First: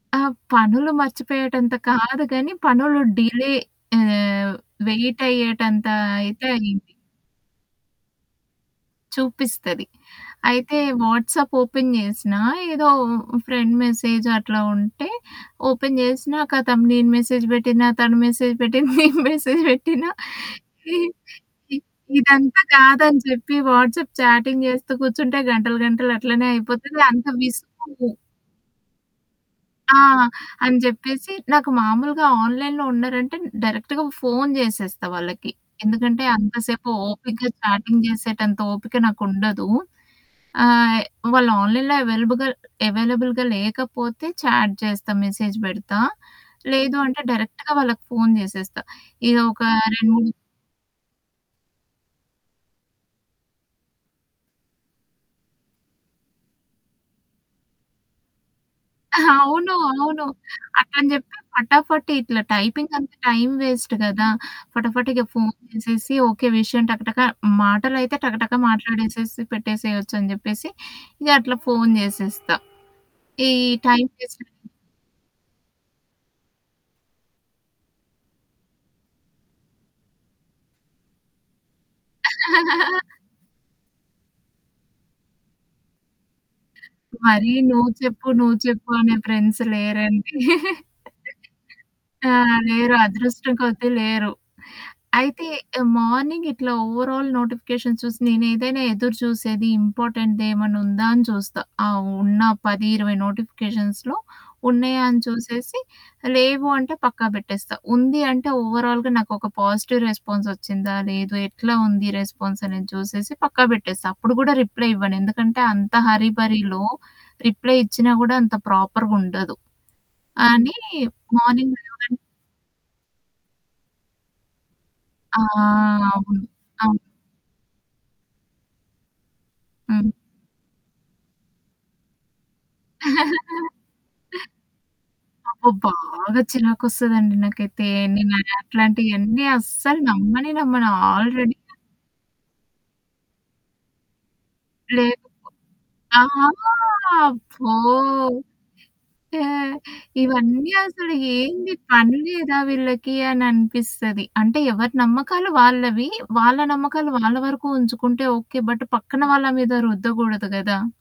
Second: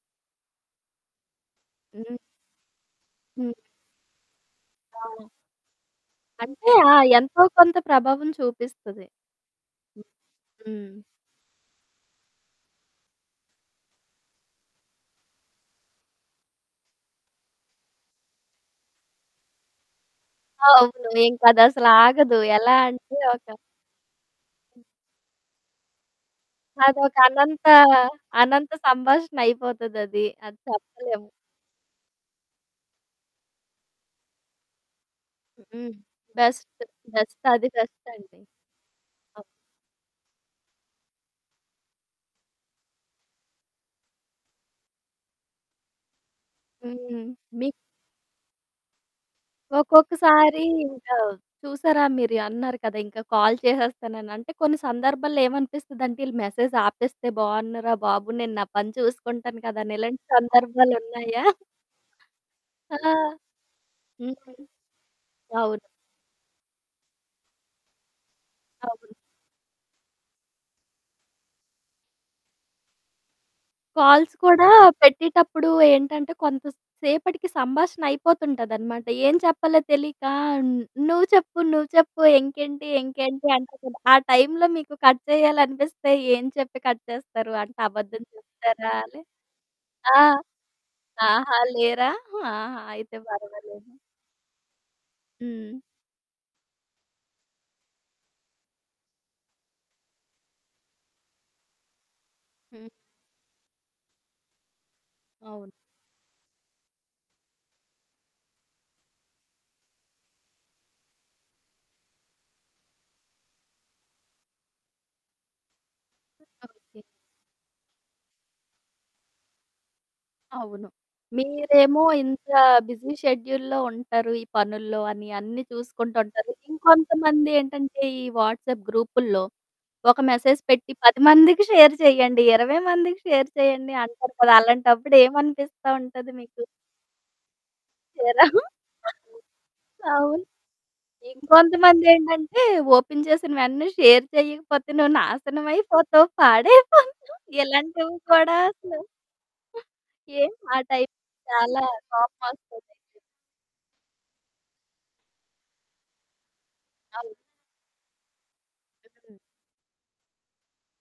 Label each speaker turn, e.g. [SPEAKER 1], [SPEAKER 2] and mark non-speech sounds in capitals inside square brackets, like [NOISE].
[SPEAKER 1] ఆ! పనులు మర్చిపోయేటంత
[SPEAKER 2] హ్మ్.
[SPEAKER 1] కాదు గానీ, పనులు
[SPEAKER 2] హ్మ్.
[SPEAKER 1] డిలే ఆహ్,
[SPEAKER 2] ఆ!
[SPEAKER 1] వెయిట్ అయ్యేటంత అయితే
[SPEAKER 2] అంటే
[SPEAKER 1] అయింది.
[SPEAKER 2] ఆ! ఎంతో కొంత ప్రభావం చూపిస్తది.
[SPEAKER 1] చూపిస్తది.
[SPEAKER 2] హ్మ్.
[SPEAKER 1] అయితే
[SPEAKER 2] హ్మ్.
[SPEAKER 1] వాట్సప్ ఓపెన్ జేసినా, ఏదో ఫ్రెండ్ మెసేజ్ అట్లా ఉంటే, ఓపెన్ చేసినా ఖతం నేను మెసేజ్ పెట్టినా తను మెసేజ్ పెట్టిన నేను మెసేజ్ పెట్టినా
[SPEAKER 2] అవును.
[SPEAKER 1] ఇ
[SPEAKER 2] ఇంకదసలు ఆగదు.
[SPEAKER 1] ఇదంతా
[SPEAKER 2] ఎలా
[SPEAKER 1] కాదని
[SPEAKER 2] అంటే ఒక
[SPEAKER 1] చెప్పి. వాట్స్‌అప్ చాటింగ్ జేస్తూ కూర్చుంటే గంటలు గంటలు అట్లనే అయిపోతది.
[SPEAKER 2] అదొక
[SPEAKER 1] అంత
[SPEAKER 2] అనంత
[SPEAKER 1] విసుకు
[SPEAKER 2] అనంత సంభాషణ
[SPEAKER 1] ఆ!
[SPEAKER 2] అయిపోతదది. అది
[SPEAKER 1] అని
[SPEAKER 2] చెప్పలేము.
[SPEAKER 1] జెప్పేసి నాకు మామూలుగా ఆన్‌లైన్‌లో ఉన్నారంటే, డైరెక్ట్‌గా ఫోను చేసేస్తా వాళ్ళకి.
[SPEAKER 2] హ్మ్.
[SPEAKER 1] ఎందుకంటే
[SPEAKER 2] బెస్ట్.
[SPEAKER 1] అంతసేపు ఓపికగా
[SPEAKER 2] బెస్టది
[SPEAKER 1] చాటింగ్
[SPEAKER 2] బెస్టండి.
[SPEAKER 1] చేసేటంత ఓపిక
[SPEAKER 2] ఓహ్!
[SPEAKER 1] నాకుండదు. ఆహ్, వాళ్ళు ఆన్‌లైన్‌లో అవైలబుగల్ అవైలబుల్‌గా లేకపోతే చాట్ జేస్తా, మెసేజ్ పెడతా. లేదు అంటే
[SPEAKER 2] హ్మ్.
[SPEAKER 1] డైరెక్ట్‌గా
[SPEAKER 2] మీక్
[SPEAKER 1] వాళ్ళకి ఫోను చేసేస్తా. ఇదొక 2, 3
[SPEAKER 2] ఒక్కొక్కసారి ఇంకా చూసారా మీరు అన్నారు కదా! ఇంకా కాల్ చేసేస్తానని. అంటే కొన్ని సందర్భాల్లో ఏమనిపిస్తదంటే, ఈళ్ళు మెసేజ్ ఆపేస్తే బావున్నుర బాబు! నేను నా పని
[SPEAKER 1] [GIGGLES]
[SPEAKER 2] చూసుకుంటాను
[SPEAKER 1] అవును.
[SPEAKER 2] కదాని ఇలాంటి
[SPEAKER 1] అవును.
[SPEAKER 2] సందర్భాలు
[SPEAKER 1] అట్లని జెప్పి
[SPEAKER 2] ఉన్నాయా? [GIGGLES]
[SPEAKER 1] ఫటాఫట ఇట్లా టైపింగ్
[SPEAKER 2] ఆ!
[SPEAKER 1] అంత టైమ్ వేస్ట్ గదా!
[SPEAKER 2] హ్మ్.
[SPEAKER 1] ఫటాఫట ఇగ ఫోను
[SPEAKER 2] అవును.
[SPEAKER 1] చేసేసి, ఓకే విషయం టకటక మాటలైతే టకటక
[SPEAKER 2] అవును.
[SPEAKER 1] మాట్లాడేసేసి పెట్టేసేయొచ్చు అని జెప్పేసి ఇగ అట్లా ఫోను జేసేస్తా. ఈ టైమ్
[SPEAKER 2] కాల్స్
[SPEAKER 1] వేస్టనే
[SPEAKER 2] కూడా పెట్టేటప్పుడు ఏంటంటే, కొంత సేపటికి సంభాషణ అయిపోతుంటదనమాట. ఏం చెప్పాలో తెలీక నువ్వు చెప్పు, నువ్వు చెప్పు, ఇంకేంటి?
[SPEAKER 1] [CHUCKLES]
[SPEAKER 2] ఇంకేంటి? అంటే ఆ టైంలో మీకు కట్ చేయాలనిపిస్తే ఏం చెప్పి కట్ చేస్తారు?
[SPEAKER 1] మరీ
[SPEAKER 2] అంటే
[SPEAKER 1] నువ్వు
[SPEAKER 2] అబద్ధం
[SPEAKER 1] చెప్పు, నువ్వు చెప్పు
[SPEAKER 2] చెప్తారా
[SPEAKER 1] అనే
[SPEAKER 2] అని?
[SPEAKER 1] ఫ్రెండ్స్
[SPEAKER 2] ఆ!
[SPEAKER 1] లేరండి. [CHUCKLES]
[SPEAKER 2] ఆహా! లేరా.
[SPEAKER 1] ఆ!
[SPEAKER 2] ఆహా!
[SPEAKER 1] లేరు.
[SPEAKER 2] అయితే
[SPEAKER 1] అదృష్టంగొద్ది
[SPEAKER 2] పర్వాలేదు.
[SPEAKER 1] లేరు. అయితే
[SPEAKER 2] హ్మ్.
[SPEAKER 1] ఆహ్, మార్నింగ్ ఇట్లా ఓవరాల్ నోటిఫికేషన్స్ చూసి నేనేదైనా ఎదురు చూసేది ఇంపార్టెంట్ ఏమన్నా ఉందా అని చూస్తా. ఆ ఉన్న పది
[SPEAKER 2] హ్మ్.
[SPEAKER 1] ఇరవై నోటిఫికేషన్స్‌లో ఉన్నాయ? అని
[SPEAKER 2] అవును.
[SPEAKER 1] చూసేసి. లేవు అంటే పక్కా బెట్టేస్తా. ఉంది అంటే ఓవరాల్‌గా నాకొక పాజిటివ్ రెస్పాన్సొచ్చిందా? లేదు? ఎట్లా ఉంది రెస్పాన్సనేది చూసేసి పక్కా బెట్టేస్తా. అప్పుడు గూడా రిప్లై ఇవ్వను. ఎందుకంటే అంత హరి భరిలో
[SPEAKER 2] ఓకే.
[SPEAKER 1] రిప్లై ఇచ్చినా గూడా అంత ప్రాపర్‌గుండదు. అని
[SPEAKER 2] అవును.
[SPEAKER 1] మార్నింగ్
[SPEAKER 2] మీరేమో
[SPEAKER 1] లేవగానే
[SPEAKER 2] ఇంత బిజీ షెడ్యూల్‌లో ఉంటారు. ఈ పనుల్లో అని
[SPEAKER 1] ఆ!
[SPEAKER 2] అన్నీ చూసుకుంటూ
[SPEAKER 1] అవును.
[SPEAKER 2] ఉంటారు.
[SPEAKER 1] అవును.
[SPEAKER 2] ఇంకొంతమంది ఏంటంటే ఈ వాట్సప్ గ్రూపుల్లో.
[SPEAKER 1] హ్మ్.
[SPEAKER 2] ఒక మెసేజ్ పెట్టి 10 మందికి షేర్ చేయండి. 20 మందికి షేర్
[SPEAKER 1] [CHUCKLES]
[SPEAKER 2] చేయండి అంటారు కదా! అలాంటప్పుడు
[SPEAKER 1] అబ్బ!
[SPEAKER 2] ఏమనిపిస్తా ఉంటది
[SPEAKER 1] బాగా
[SPEAKER 2] మీకు?
[SPEAKER 1] చిరాకొస్తదండి నాకైతే. నేనా
[SPEAKER 2] చేరా
[SPEAKER 1] అట్లాంటి
[SPEAKER 2] [CHUCKLES]
[SPEAKER 1] యన్నీ అస్సలు
[SPEAKER 2] అవును.
[SPEAKER 1] నమ్మనే నమ్మను ఆల్రెడి
[SPEAKER 2] ఇంకొంతమందేంటంటే ఓపెన్ చేసినవెంటనే షేర్ చేయకపోతే నువ్వు
[SPEAKER 1] లేదు. ఆ!
[SPEAKER 2] నాశనమైపోతావు పాడైపోతావు.
[SPEAKER 1] ఫో
[SPEAKER 2] ఇలాంటివి కూడా
[SPEAKER 1] ఓకే,
[SPEAKER 2] అసలు. ఏ
[SPEAKER 1] ఇవన్నీ
[SPEAKER 2] ఆ టైం
[SPEAKER 1] అసలు ఏంది
[SPEAKER 2] చాలా
[SPEAKER 1] పని లేదా
[SPEAKER 2] కోపమోస్తది.
[SPEAKER 1] వీళ్ళకి అని అనిపిస్తది. అంటే ఎవరి నమ్మకాలు వాళ్ళవి. వాళ్ళ నమ్మకాలు
[SPEAKER 2] అవును.
[SPEAKER 1] వాళ్ళ వరకు ఉంచుకుంటే ఓకే. బట్ పక్కన
[SPEAKER 2] హుహు.
[SPEAKER 1] వాళ్ళ మీద రుద్దగూడదు గదా!